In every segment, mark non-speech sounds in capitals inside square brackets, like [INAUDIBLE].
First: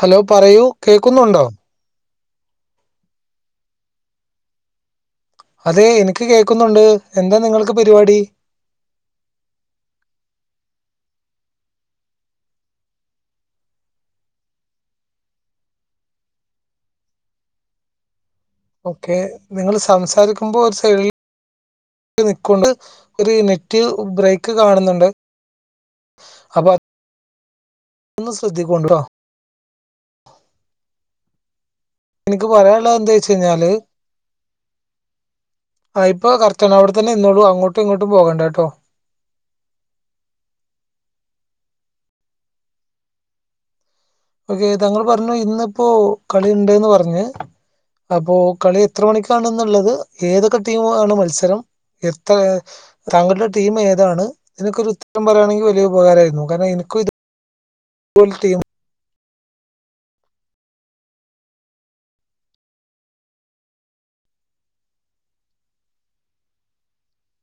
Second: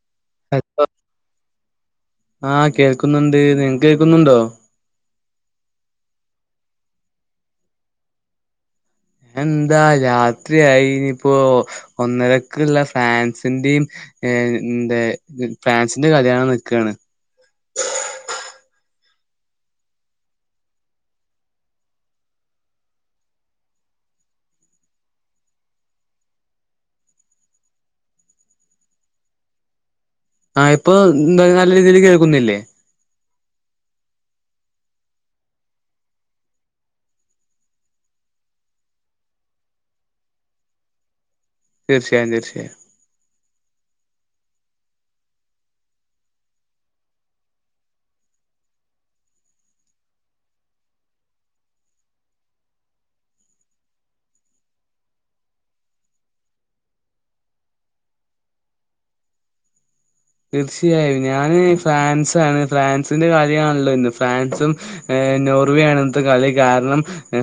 Hello പറയൂ hello കേക്കുന്നുണ്ടോ ആഹ് കേൾക്കുന്നുണ്ട് നിങ്ങൾ ക് കേക്കുന്നുണ്ടോ. അതെ എനിക്ക് കേൾക്കുന്നുണ്ട്. എന്താ നിങ്ങൾക്ക് പരിപാടി. എന്താ രാത്രിയായി ഇനിപ്പോ ഒന്നരക്കുള്ള ഫ്രാൻസിന്റിം ഏഹ് എന്തെ ഫ്രാൻസിന്റെ കളി കാണാൻ നിൽക്കണ്. ഓക്കെ നിങ്ങൾ സംസാരിക്കുമ്പോ ഒരു സൈൽ നിക്കൊണ്ട് ഒരു നെറ്റ് ബ്രേക്ക് കാണുന്നുണ്ട്. അപ്പ ഒന്ന് ശ്രദ്ധിക്കൊണ്ടിട്ടോ. ആഹ് ഇപ്പ നല്ല രീതിയിൽ കേൾ എനിക്ക് പറയാള്ളത് എന്താച്ചഴിഞ്ഞാല്. ആ ഇപ്പോ കർറ്റാണ് അവിടെ തന്നെ നിന്നോളൂ അങ്ങോട്ടും ഇങ്ങോട്ടും പോകേണ്ടട്ടോ. തീർച്ചയായും തീർച്ചായും ഓക്കെ. താങ്കൾ പറഞ്ഞു ഇന്നിപ്പോ കളിണ്ട്ന്ന് പറഞ്ഞ്. അപ്പൊ കളി എത്ര മണിക്കാണ്ന്നുള്ളത്. ഏതൊക്കെ ടീം ആണ് മത്സരം. എത്രയാ? താങ്കളുടെ ടീം ഏതാണ്. നിനക്കൊരു ഉത്തരം പറയുകയാണെങ്കി വലിയ ഉപകാരായിരുന്നു കാരണം എനിക്കു ഇത് പോൾ ടീം തീർച്ചയായും ഞാന് ഫ്രാൻസാണ് ഫ്രാൻസിന്റെ കളി ആണല്ലോ ഇന്ന് ഫ്രാൻസും... ഏ നോർവേ ആണ് ഇന്നത്തെ കളി. കാരണം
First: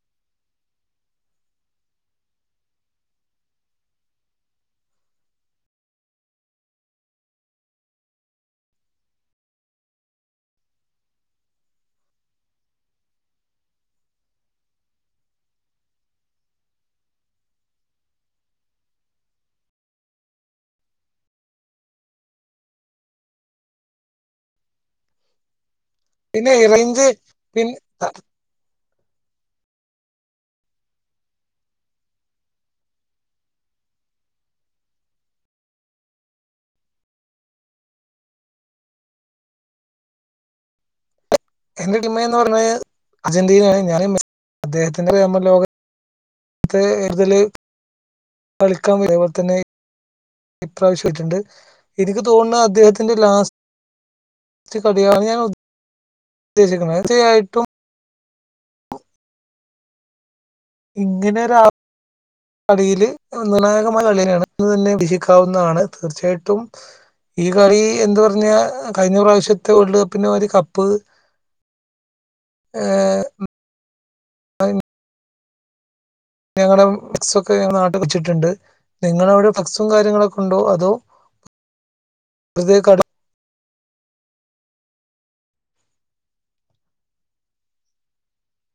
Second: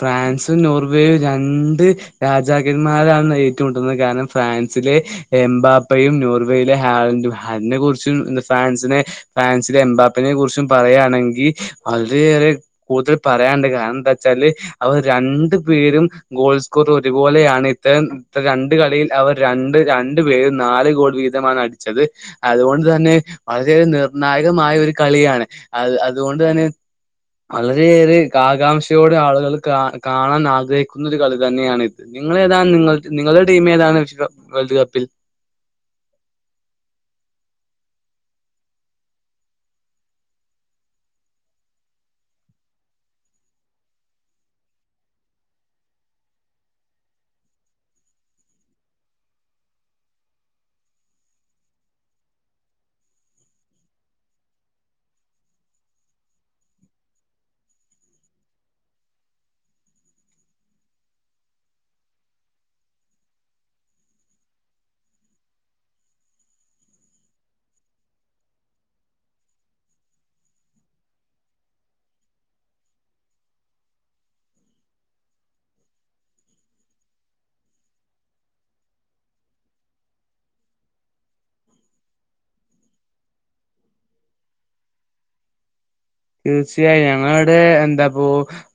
ഫ്രാൻസും നോർവേയും രണ്ട്.. രാജാക്കന്മാരാണ് ഏറ്റുമുട്ടുന്നത്. കാരണം ഫ്രാൻസിലെ എംബാപ്പയും നോർവേയിലെ ഹാളൻറും അതിനെ കുറിച്ചും എന്താ ഫ്രാൻസിനെ ഫ്രാൻസിലെ എംമ്പാപ്പെനെ കുറിച്ചും പറയാണെങ്കി അത് ഏറെ കൂട്തൽ പറയാണ്ട് കാരണന്താച്ചാല് അവർ രണ്ടു പേരും ഗോൾസ്കോർ ഒരു പോലെയാണ് ഇത്തരം രണ്ട് കളിയിൽ അവർ രണ്ട് രണ്ട് പേരും നാല് ഗോൾ വീ തമാണ് അടിച്ചത് അതുകൊണ്ട് തന്നെ വളരെ നിർണായകമായ ഒരു കളിയാണ് അത് അത് അതുകൊണ്ട് പിന്നെ തന്നെ റേഞ്ച് പിന്നെ വളരെയേറെ കാകാംക്ഷയോടെ ആളുകള് കാ കാണാൻ ആഗ്രഹിക്കുന്ന ഒരു കളി തന്നെയാണിത് നിങ്ങളേതാണ് നിങ്ങൾക്ക്‌ നിങ്ങളുടെ ടീം ഏതാണ് മിഷ് കോ വേൾഡ് കപ്പിൽ എന്റെ ടിമെന്ന് പറഞ്ഞയ് ഞ്ഞാൽ അർജന്റീനയാണ് ഞാന് മെസ്സി അദ്ദേഹത്തിന്റെ വേമ്പർ ലോക ത്തെ എതില് കളിക്കാ വരുവോ തന്നെ ഇപ്രാവശ്യ ഇച്ച്ണ്ട് എനിക്ക് തോന്നുണ അദ്ദേഹത്തിന്റെ ലാസ് ഇച്ച് കളിയാണ് ഞാൻ ഉദ്ദേശിക്കുന്നത്. തീർച്ചയായിട്ടും ഇങ്ങനൊരാ അടിയില് നിർണ്ണായകമായ കളിയെന്നെയാണ് അന്ന് തന്നെ വീക്ഷിക്കാവുന്നതാണ് തീർച്ചയായിട്ടും ഈ കളി എന്ത് പറഞ്ഞാ ആ കഴിഞ്ഞ പ്രാവശ്യത്തെ വേൾഡ് കപ്പിന്റെ മാരി കപ്പ് ഏ ഉം ഞങ്ങളും ഫ്ലക്സൊക്കെ നാട്ട് വെച്ചിട്ടുണ്ട് നിങ്ങളവിടെ ഫ്ലക്സും കാര്യങ്ങളൊക്കൊണ്ടോ അതോ വെർതെ കളി തീർച്ചയായു ഞങ്ങളവടെ എന്താപ്പോ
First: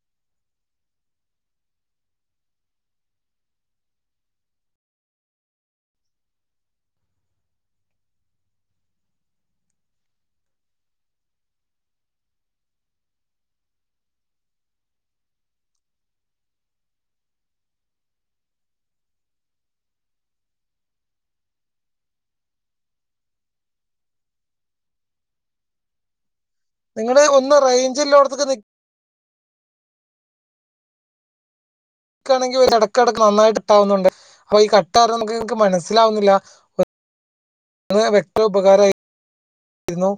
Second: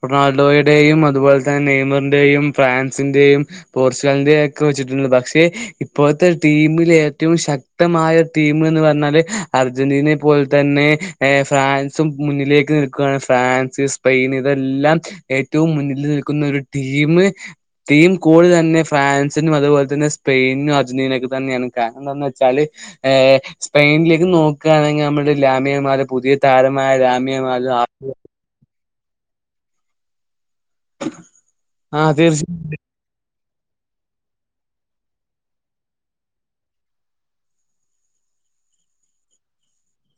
റൊണാൾഡോയുടെയും അതുപോലെ തന്നെ നെയ്മറിന്റെയും ഫ്രാൻസിന്റെയും പോർച്ചുഗലിന്റെ എക്കെ വെച്ചിട്ടുണ്ട് പക്ഷേ ഇപ്പോഴത്തെ ടീമില് ഏറ്റവും ശക് ക്തമായ ടീമ്ന്ന് പറഞ്ഞാല് അർജന്റീനെ പോലെ തന്നെ ഏ ഫ്രാൻസും മുന്നിലേക്ക് നിക്കുവാണ് ഫ്രാൻസ് സ്പെയിന് ഇതെല്ലാം ഏറ്റവും മുന്നിൽ നിൽക്കുന്ന ഒരു ടീമ് ടീം കൂള് തന്നെ ഫ്രാൻസിനും അത് പോലെ തന്നെ സ്പെയിനിനും അർജന്റീനക്ക് തന്നെയാണ് കാരണന്തെന്ന് വെച്ചാല് ഏ സ്പെയിനിലേക്ക് നോക്കാണെങ്കി അമ്മള് ലാമിയമാല് പുതിയ താരം മാ ലാമിയമാല് അ പു പൊറത്ത്ക്ക് നി [INAUDIBLE] ഇക്കാണെങ്കി ഒരു എടക്കെടക്ക്‌ നന്നായിട്ട് തളന്നുണ്ട്. അപ ഈ കട്ടാത് നമ്മക്ക് മനസ്സിലാവുന്നില്ല ന്ന് വ്യക് തോപകാരായി രുന്നു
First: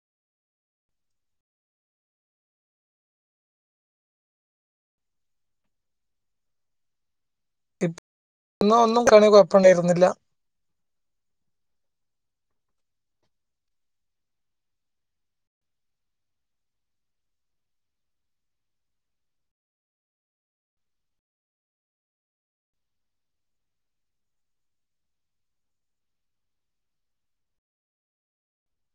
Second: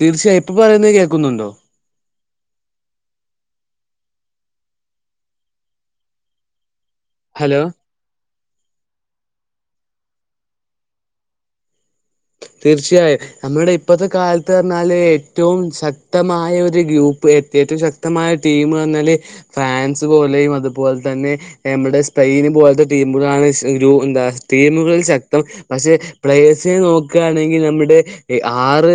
തീർച്ചയായ് ഇപ്പ പറയുന്നത് കേക്കുന്നുണ്ടോ? ഹലോ ഇപ്പ് ന്നാ ഒന്നും കാൺണേന് കൊയപ്പം ണ്ടായിരുന്നില്ല തീർച്ചയായും നമ്മുടെ ഇപ്പത്തെ കാലത്ത് റ്ഞ്ഞാല് ഏറ്റവും ശക്തമായ ഒരു ഗ്രൂപ്പ് എത്തിട്ട് ശക് ക്തമായ ടീമ് റ്ഞ്ഞാല് ഫ്രാൻസ് പോലെയും അതുപോലെ തന്നെ ഏ നമ്മൾടെ സ്പെയിന് പോലത്തെ ടീമുകളാണ് ശ് രൂ എന്താ ടീമുകളിൽ ശക്തം പക്ഷെ പ്ലയേഴ്സിനെ നോക്കാണെങ്കിൽ നമ്മുടെ ഏഹ് ആറ്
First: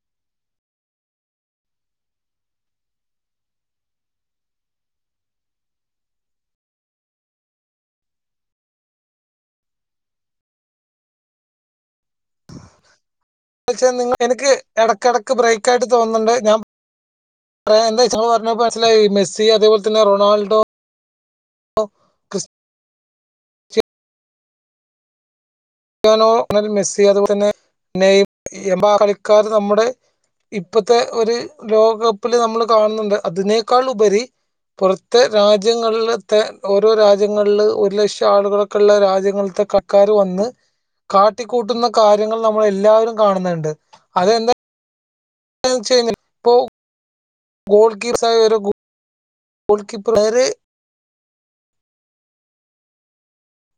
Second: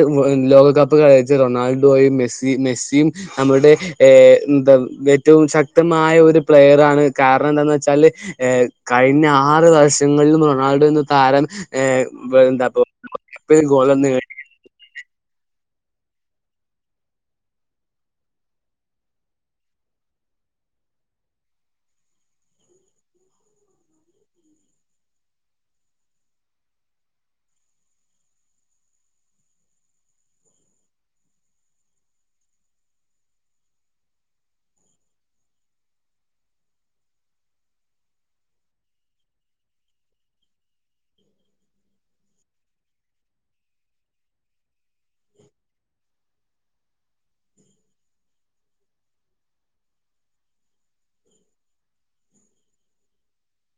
ലോകകപ്പ് കളിച്ച റൊണാൾഡോയും മെസ്സി മെസ്സിയും നമ്മുടെ ഏ എന്താ വ് ഏറ്റവും ശക്തമായ ഒരു പ്ലെയർ ആണ് കാരണെന്താന്ന് വെച്ചാല് ഏഹ് കഴിഞ്ഞ ആറ് വർഷങ്ങളിലും റൊണാൾഡോ ന്നു താരം ഏഹ് വെ എന്താപ്പൊ പക്ഷേ നിങ്ങൾ എനിക്ക് എടക്ക് എടക്ക് ബ്രേക്കായിട്ട് തോന്നുന്നുണ്ട് ഞാമ് ഏഹ് എന്തേ ച്ച് ങ്ങള് പറഞ്ഞു ഇപ്പം മൻസിലായി മെസ്സി അതേപോലെ തന്നെ റൊണാൾഡോ ഡൊണോ മെൽ മെസ്സി അതുപോലന്നെ നെയ് എംബാ കളിക്കാർ നമ്മുടെ ഇപ്പത്തെ ഒരു ലോകകപ്പില് നമ്മള് കാണുന്നുണ്ട് അതിനേക്കാൾ ഉപരി പുറത്തെ രാജ്യങ്ങളിലത്തെ ഓരോ രാജ്യങ്ങളില് ഒരു ലക്ഷം ആളുകളൊക്കെള്ള രാജ്യങ്ങൾത്തെ ക കാര് വന്ന് കാട്ടിക്കൂട്ടുന്ന കാര്യങ്ങൾ നമ്മൾ എല്ലാവരും കാണുന്ന്ണ്ട് അതെന്തെ ന്താ ന്ന്ച്ച്കയിഞാല് പ്പോ ഗോൾ കീസ് ആയി ഒരു ഗേ ൾ കീ പ്ലയറ്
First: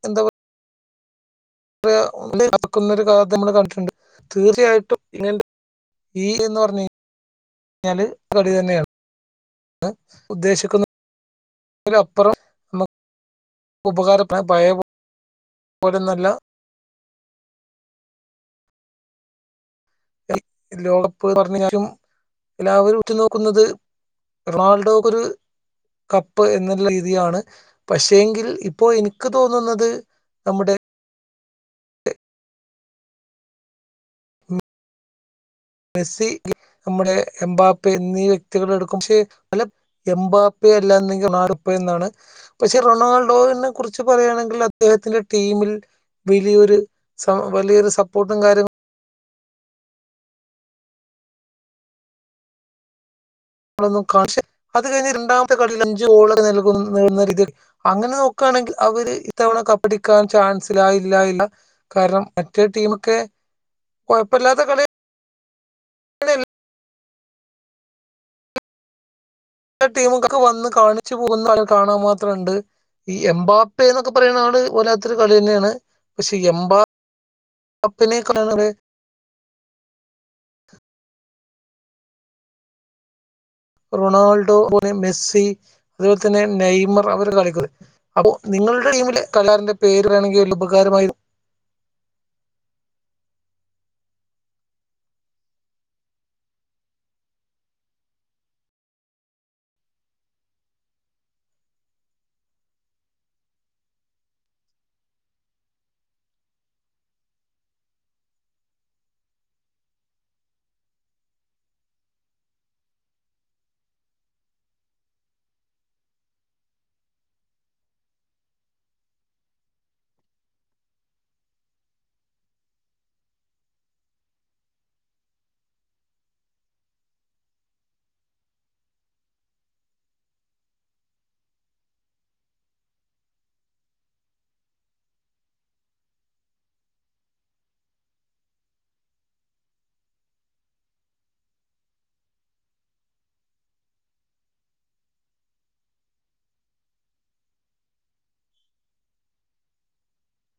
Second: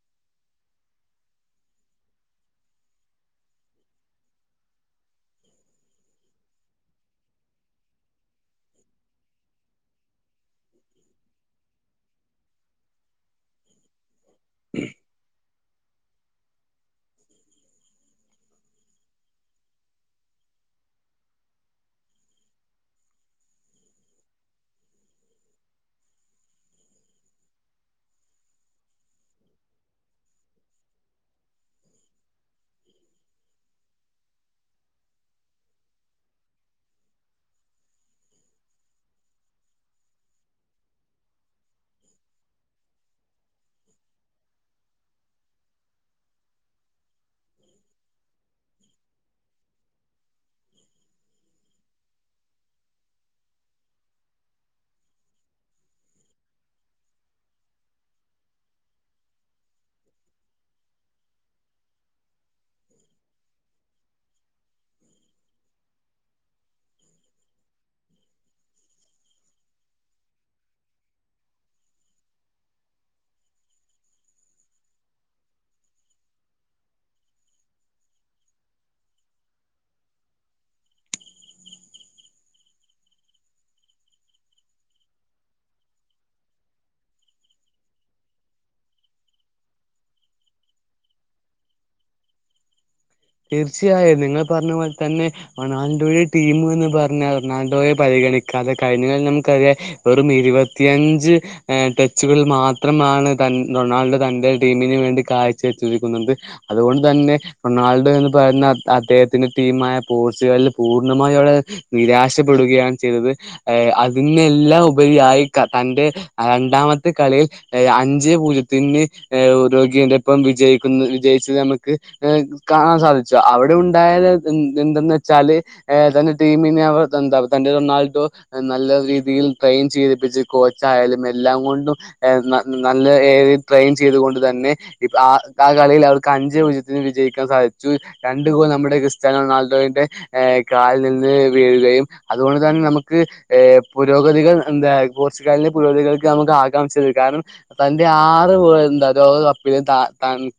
എന്താ പ റയ [UNINTELLIGIBLE] ഒരു കാലത്ത് നമ്മൾ കണ്ടിട്ടുണ്ട് തീർച്ചയായിട്ടും ഇങ്ങ ഈ എന്ന് പറഞ്ഞ് ഴിഞ്ഞാല് കളി തന്നെയാണ് [UNINTELLIGIBLE] ഉദ്ദേശിക്കുന്ന [UNINTELLIGIBLE] അപ്പുറം നമുക്ക് ഉപകാര [UNINTELLIGIBLE] പയേ പോ പോലന്നല്ല ലോകകപ്പ് [UNINTELLIGIBLE] എല്ലാവരും ഉറ്റുനോക്കുന്നത് റൊണാൾഡോക്ക ഒരു കപ്പ് എന്ന രീതിയാണ് പക്ഷേ എങ്കിൽ ഇപ്പോ എനിക്ക് തോന്നുന്നത് നമ്മുടെ മെസ്സി നമ്മുടെ എംബാപ്പ് എന്നീ വ്യക്തികൾ എടുക്കും പക്ഷെ എംമ്പാപ്പ അല്ലാ നെങ്കിൽ നാടുപ്പ എന്നാണ് പക്ഷെ റൊണാൾഡോനെ കുറിച്ച് പറയുകയാണെങ്കിൽ അദ്ദേഹത്തിന്റെ ടീമിൽ വലിയൊരു വലിയൊരു സപ്പോർട്ടും കാര്യങ്ങളും കളൊന്നും കാ പക്ഷെഅത് കഴിഞ്ഞ് രണ്ടാമത്തെ കളിയിൽ അഞ്ച് ഗോളൊക്കെ നൽകു ന്ന നൽകി അങ്ങനെ നോക്കാണെങ്കിൽ അവര് ഇത്തവണ കപ്പടിക്കാൻ ചാൻസിലായില്ലായില്ല കാരണം മറ്റേ ടീമൊക്കെ കുഴപ്പില്ലാത്ത കളി ടീമക്കൊ ക്കെ വന്ന് കാണിച്ചു പോകുന്ന കളി കാണാൻ മാത്രണ്ട് ഈ എംബാപ്പെ ന്നൊക്കെ പറയുന്ന ആള് വല്ലാത്തൊരു കളി തന്നെയാണ് പക്ഷേ എം ബാ പ്പനെ [UNINTELLIGIBLE] റൊണാൾഡോ പോലെ മെസ്സി അതുപോലെ തന്നെ നെയ്മർ അവര് കളിക്കുന്ന അപ്പോ നിങ്ങളുടെ ടീമിലെ കളാറിന്റെ പേര് പറഞ്ഞങ്കിൽ ഒരു ഉപകാരമായി തീർച്ചയായും നിങ്ങൾ പറഞ്ഞ പോലെ തന്നെ റൊണാൾഡോയുടെ ടീമ എന്ന് പറഞ്ഞാൽ റൊണാൾഡോയെ പരിഗണിക്കാതെ കഴിഞ്ഞിൽ നമുക്കറിയ വെറും ഇരുപത്തിയഞ്ച് ടെച്ചുകളിൽ മാത്രമാണ് ത റൊണാൾഡോ തന്റെ ടീമിന് വേണ്ടി കാഴ്ച്ച വച്ചിരിക്കുന്നത് അതുകൊണ്ട് തന്നെ റൊണാൾ എന്ന് പറയുന്ന അദ്ദേഹത്തിന്റെ ടീമായ പോർച്ചുഗല് പൂർണ്ണമായ അവടെ നിരാശപ്പെടുകയാണ് ചെയ്തത് ഏ അതിനെല്ലാം ഉപരിയായി തന്റെ രണ്ടാമത്തെ കളിയിൽ അഞ്ച്പൂജ്യത്തിന് ഏ രോഗിയോടപ്പം വിജയിക്കുന്നു വിജയിച്ചത് നമുക്ക് കാണാൻ സാധിച്ചു അവിടെ ഉണ്ടായത് എ എന്തെന്ന് വെച്ചാല് ഏതാണ് ടീമിന അവർ എന്താ തന്റെ റൊണാൾഡോ. നല്ല രീതിയിൽ ട്രെയിൻ ചെയ്തിപ്പിച്ച് കോച്ച് ആയാലും എല്ലാം കൊണ്ടും നല്ല ട്രെയിൻ ചെയ്തു കൊണ്ട് തന്നെ ഇപ്പ ആഹ് ആ കളിയിൽ അവർക്ക് അഞ്ചേപൂജ്യത്തിന് വിജയിക്കും ക്കാൻ സാധിച്ചു രണ്ടു ഗോൾ നമ്മുടെ ക്രിസ്ത്യാന റൊണാൾഡോയുടെ ഏഹ് കാലിൽ നിന്ന് വീഴുകയും അതുകൊണ്ട് തന്നെ നമുക്ക് ഏഹ് പുരോഗതികൾ എന്താ? പോർച്ചുഗാലിലെ പുരോഗതികൾക്ക് നമുക്ക് ആകാംക്ഷയത് കാരണം തന്റെ ആറ് [UNINTELLIGIBLE] എന്താ അതായത് ലോകകപ്പിൽ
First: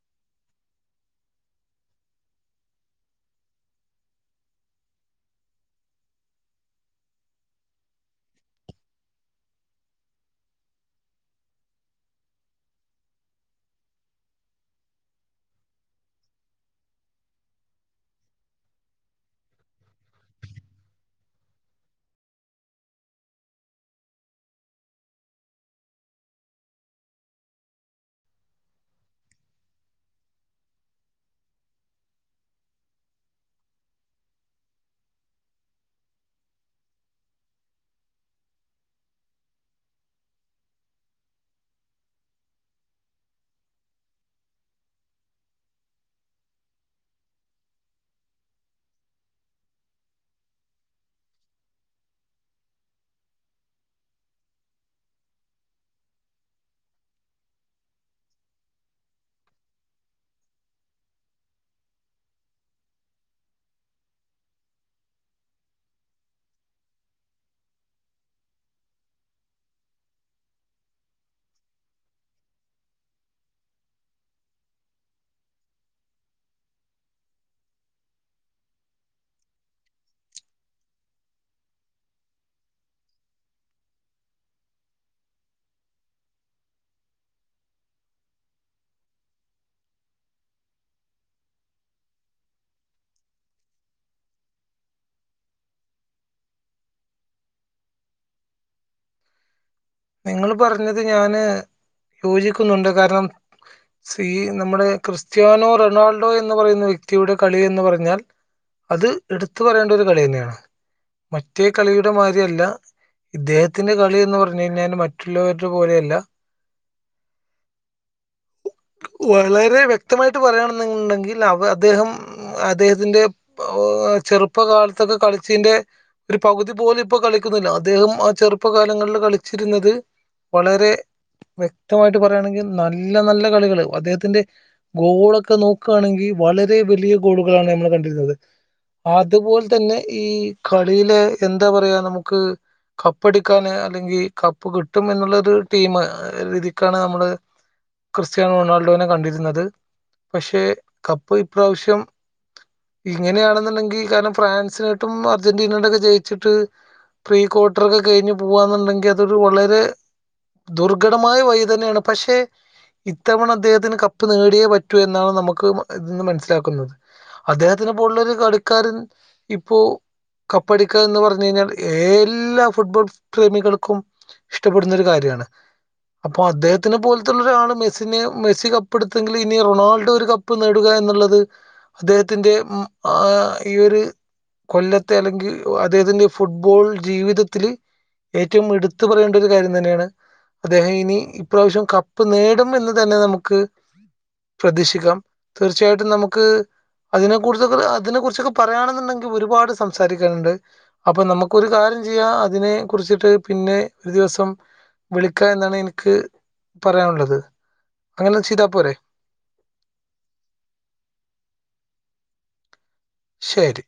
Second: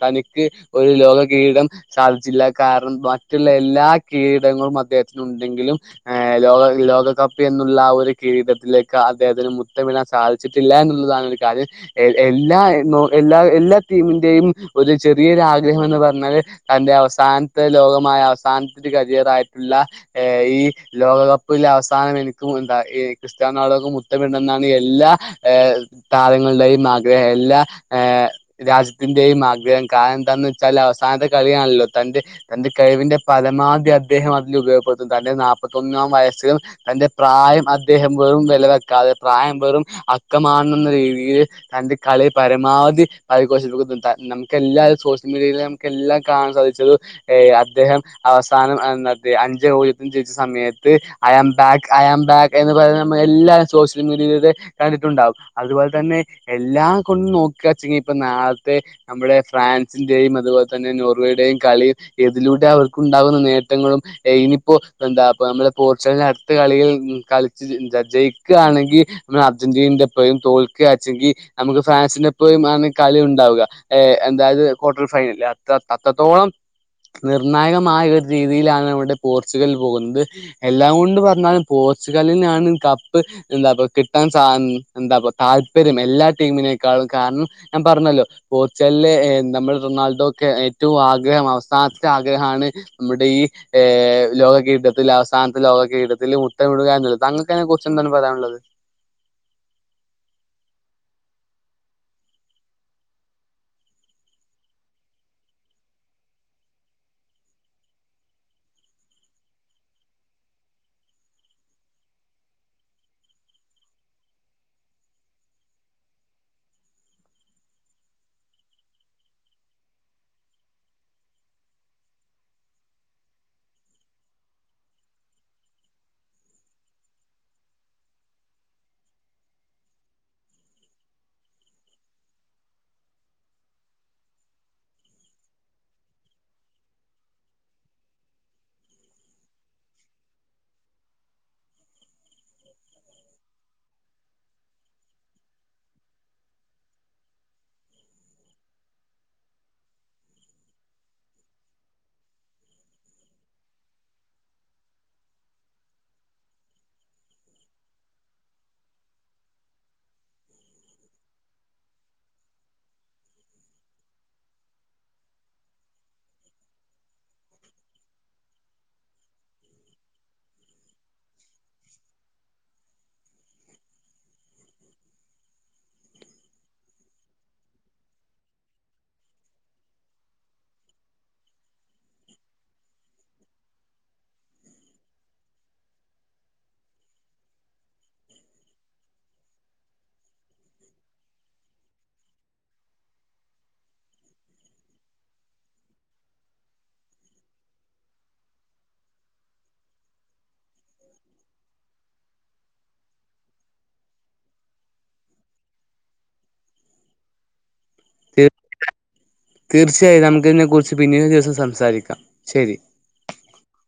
തനിക്ക് ഒരു ലോക കീരിടം സാധിച്ചില്ല കാരണം മറ്റുള്ള എല്ലാ കീരീടങ്ങളും അദ്ദേഹത്തിനുണ്ടെങ്കിലും ലോക ലോകകപ്പ് എന്നുള്ള ഒരു കിരീടത്തിലേക്ക് അദ്ദേഹത്തിന് മുത്തം മിടാൻ സാധിച്ച ച്ചിട്ടില്ല എന്നുള്ളതാണ് ഒരു കാര്യം എല്ലാ എല്ലാ എല്ലാ ടീമിന്റെയും ഒരു ചെറിയൊരു ആഗ്രഹം എന്ന് പറഞ്ഞാല് തന്റെ അവസാനത്തെ ലോകമായ അവസാനത്തെ കരിയറായിട്ടുള്ള ഏ ഈ ലോകകപ്പിലെ അവസാനം എനിക്കും എന്താ ക്രിസ്ത്യാന റൊണാൾഡക്കും മുത്തമിടണമെന്നാണ് എല്ലാ താരങ്ങളുടെയും ആഗ്രഹം എല്ലാ ഏഹ്‌ രാജ്യത്തിന്റെയും ആഗ്രഹം കാരണം എന്താന്ന് വെച്ചാൽ അവസാനത്തെ കളിയാണല്ലോ തന്റെ തന്റെ കഴിവിന്റെ പരമാവധി അദ്ദേഹം അതിൽ ഉപയോഗപ്പെടുത്തുന്നു തന്റെ നാല്പത്തൊന്നാം വയസ്സിലും തന്റെ പ്രായം അദ്ദേഹം വെറും വില വെക്കാതെ പ്രായം വെറും അക്കമാണെന്ന രീതിയിൽ തന്റെ കളി പരമാവധി [INAUDIBLE] നമുക്ക് എല്ലാവരും സോഷ്യൽ മീഡിയയിലെ നമുക്ക് എല്ലാ കാണാൻ സാധിച്ചത് ഏ അദ്ദേഹം അവസാനം [INAUDIBLE] സമയത്ത് അയാം ബാക്ക് അയാം ബാക്ക് എന്നുപറയുന്നത് നമ്മളെല്ലാരും സോഷ്യൽ മീഡിയയിലൂടെ കണ്ടിട്ടുണ്ടാവും അതുപോലെ തന്നെ എല്ലാം കൊണ്ടും നോക്കച്ചെങ്കി ഇപ്പം നാളത്തെ നമ്മുടെ ഫ്രാൻസിന്റെയും അതുപോലെ തന്നെ നോ ടെയും കളി ഇതിലൂടെ അവർക്കുണ്ടാകുന്ന നേട്ടങ്ങളും ഇനിയിപ്പോ എന്താ ഇപ്പ നമ്മുടെ പോർച്ചുഗലിന്റെ അടുത്ത കളിയിൽ കളിച്ച് ജയിക്ക്കയാണെങ്കി നമ്മളെ അർജന്റീനന്റെപ്പയും തോൽക്കച്ചെങ്കിൽ നമുക്ക് ഫ്രാൻസിനെപ്പഴും അ കളി ഉണ്ടാവുല്ല എന്തായത് ക്വാർട്ടർ ഫൈനൽ അത് അത്രത്തോളം നിർണായകമായ ഒരു രീതിയിലാണ് ഇവിടെ പോർച്ചുഗൽ പോകുന്നത് എല്ലാം കൊണ്ട് പറഞ്ഞാലും പോർച്ചുഗലിനാണ് കപ്പ്. എന്താപ്പ കിട്ടാൻ സാ എന്താപ്പ താല്പര്യം എല്ലാ ടീമിനേക്കാളും കാരണം ഞാൻ പറഞ്ഞല്ലോ പോർച്ചുഗലിലെ നമ്മൾ റൊണാൾഡോക്കെ ഏറ്റവും ആഗ്രഹം അവസാനത്തെ ആഗ്രഹമാണ് നമ്മുടെ ഈ ഏഹ് ലോക കിരീടത്തിൽ അവസാനത്തെ ലോക കിരീടത്തിൽ മൂത്തമിടുക എന്നുള്ളത് താങ്കൾക്കതിനെ കുറച്ച് എന്താണ് പറയാനുള്ളത് നിങ്ങൾ പറഞ്ഞത് ഞാന് യോജിക്കുന്നുണ്ട് കാരണം ശ്രീ നമ്മുടെ ക്രിസ്ത്യാനോ റൊണാൾഡോ എന്ന് പറയുന്ന വ്യക്തിയുടെ കളി എന്ന് പറഞ്ഞാ അത് ഇട്ത്ത് പറയേണ്ട ഒരു കളി തന്നെയാണ്. മറ്റേ കളിയുടെ മാരിയല്ല ഇദ്ദേഹത്തിന്റെ കളി എന്ന് പറ ഴിഞ്ഞാൽ മറ്റുള്ളവരുടെ പോലെയല്ല [INAUDIBLE] വളരെ വ്യക്തമായിട്ട് പറയാണണ്ടെങ്കിൽ അവ അദ്ദേഹം അദ്ദേഹത്തിന്റെ ചെറുപ്പകാലത്തൊക്കെ കളിച്ചീന്റെ ഒരു പകുതി പോലും ഇപ്പൊ കളിക്കുന്നില്ല അദ്ദേഹം ആ ചെറുപ്പ കാലങ്ങളിൽ കളി ച്ചിരുന്നത് വളരെ വ്യക്തമായിട്ട് പറയുകയാണെങ്കിൽ നല്ല നല്ല കളികള് അദ്ദേഹത്തിന്റെ ഗോളൊക്കെ നോക്കാണെങ്കിൽ വളരെ വലിയ ഗോളുകളാണ് നമ്മൾ കണ്ടിരുന്നത്. അതുപോൽതന്നെ ഈ കളിയിലെ എന്താ പറയാ നമുക്ക് കപ്പടിക്കാന് അല്ലെങ്കി കപ്പ് കിട്ടും എന്നുള്ള ഒരു ടീം രീതിക്കാണ് നമ്മള് ക്രിസ്ത്യാനോ റൊണാൾഡോനെ കണ്ടിരുന്നത് പക്ഷേ കപ്പ് ഇപ്രാവശ്യം ഇങ്ങനെയാണെന്നുണ്ടെങ്കി കാരണം ഫ്രാൻസിനായിട്ടും അർജന്റീനയുടെക്കെ ജയിച്ചിട്ട് പ്രീക്വാർട്ടർ ഒക്കെ കഴിഞ്ഞ് പോവാ എന്നുണ്ടെങ്കിൽ അതൊരു വളരെ ദുർഘടമായ വഴി തന്നെ യാണ് പക്ഷെ ഇത്തവണ അദ്ദേഹത്തിന് കപ്പ് നേടിയേ പറ്റൂ എന്നാണ് നമുക്ക് ഇന്ന് മനസ്സിലാക്കുന്നത്. അദ്ദേഹത്തിനന് പോലുള്ള ഒരു കളിക്കാരൻ ഇപ്പോ കപ്പടിക്ക എന്ന് പറഞ്ഞ കഴിഞ്ഞാൽ എല്ലാ ഫുട്ബോൾ പ്രേമികൾക്കും ഇഷ്ടപ്പെടുന്ന ഒരു കാര്യണ് അപ്പോ അദ്ദേഹത്തിന് പോലത്തുള്ള ഒരാള് മെസ്സിനെ മെസ്സി കപ്പ് എടുത്തെങ്കിൽ ഇനി റൊണാൾഡോ ഒരു കപ്പ് നേടുക എന്നുള്ളത് അദ്ദേഹത്തിന്റെ ആ ഈ ഒരു കൊല്ലത്തെ അല്ലെങ്കിൽ അദ്ദേഹത്തിൻ്റെ ഫുട്ബോൾ ജീവിതത്തില് ഏറ്റവും എടുത്തു ത്ത് പറയേണ്ട ഒരു കാര്യം തന്നെണ് അദ്ദേഹം ഇനി ഇപ്രാവശ്യം കപ്പ് നേടും എന്ന് തന്നെ നമുക്ക് പ്രതീക്ഷിക്കാം തീർച്ചയായിട്ടും നമുക്ക് അതിനെ കുറിച്ചൊക്കെ അതിനെ കുറിച്ചൊക്കെ പറയാണ് ന്ന്ണ്ടെങ്കിൽ ഒരുപാട് സംസാരിക്കാനുണ്ട് അപ്പൊ നമുക്കൊരു കാര്യം ചെയ്യാം അതിനെ കുറിച്ചിട്ട് പിന്നെ ഒരു ദിവസം വിളിക്ക എന്നാണ് എനിക്ക് പറയാനുള്ളത് അങ്ങനെ ചെയ്താപോരെ തീർച്ചയായും നമുക്ക് ഇതിനെ കുുറിച്ച് പിന്ന ദിവസം സംസാരിക്കാം ശരി ശരി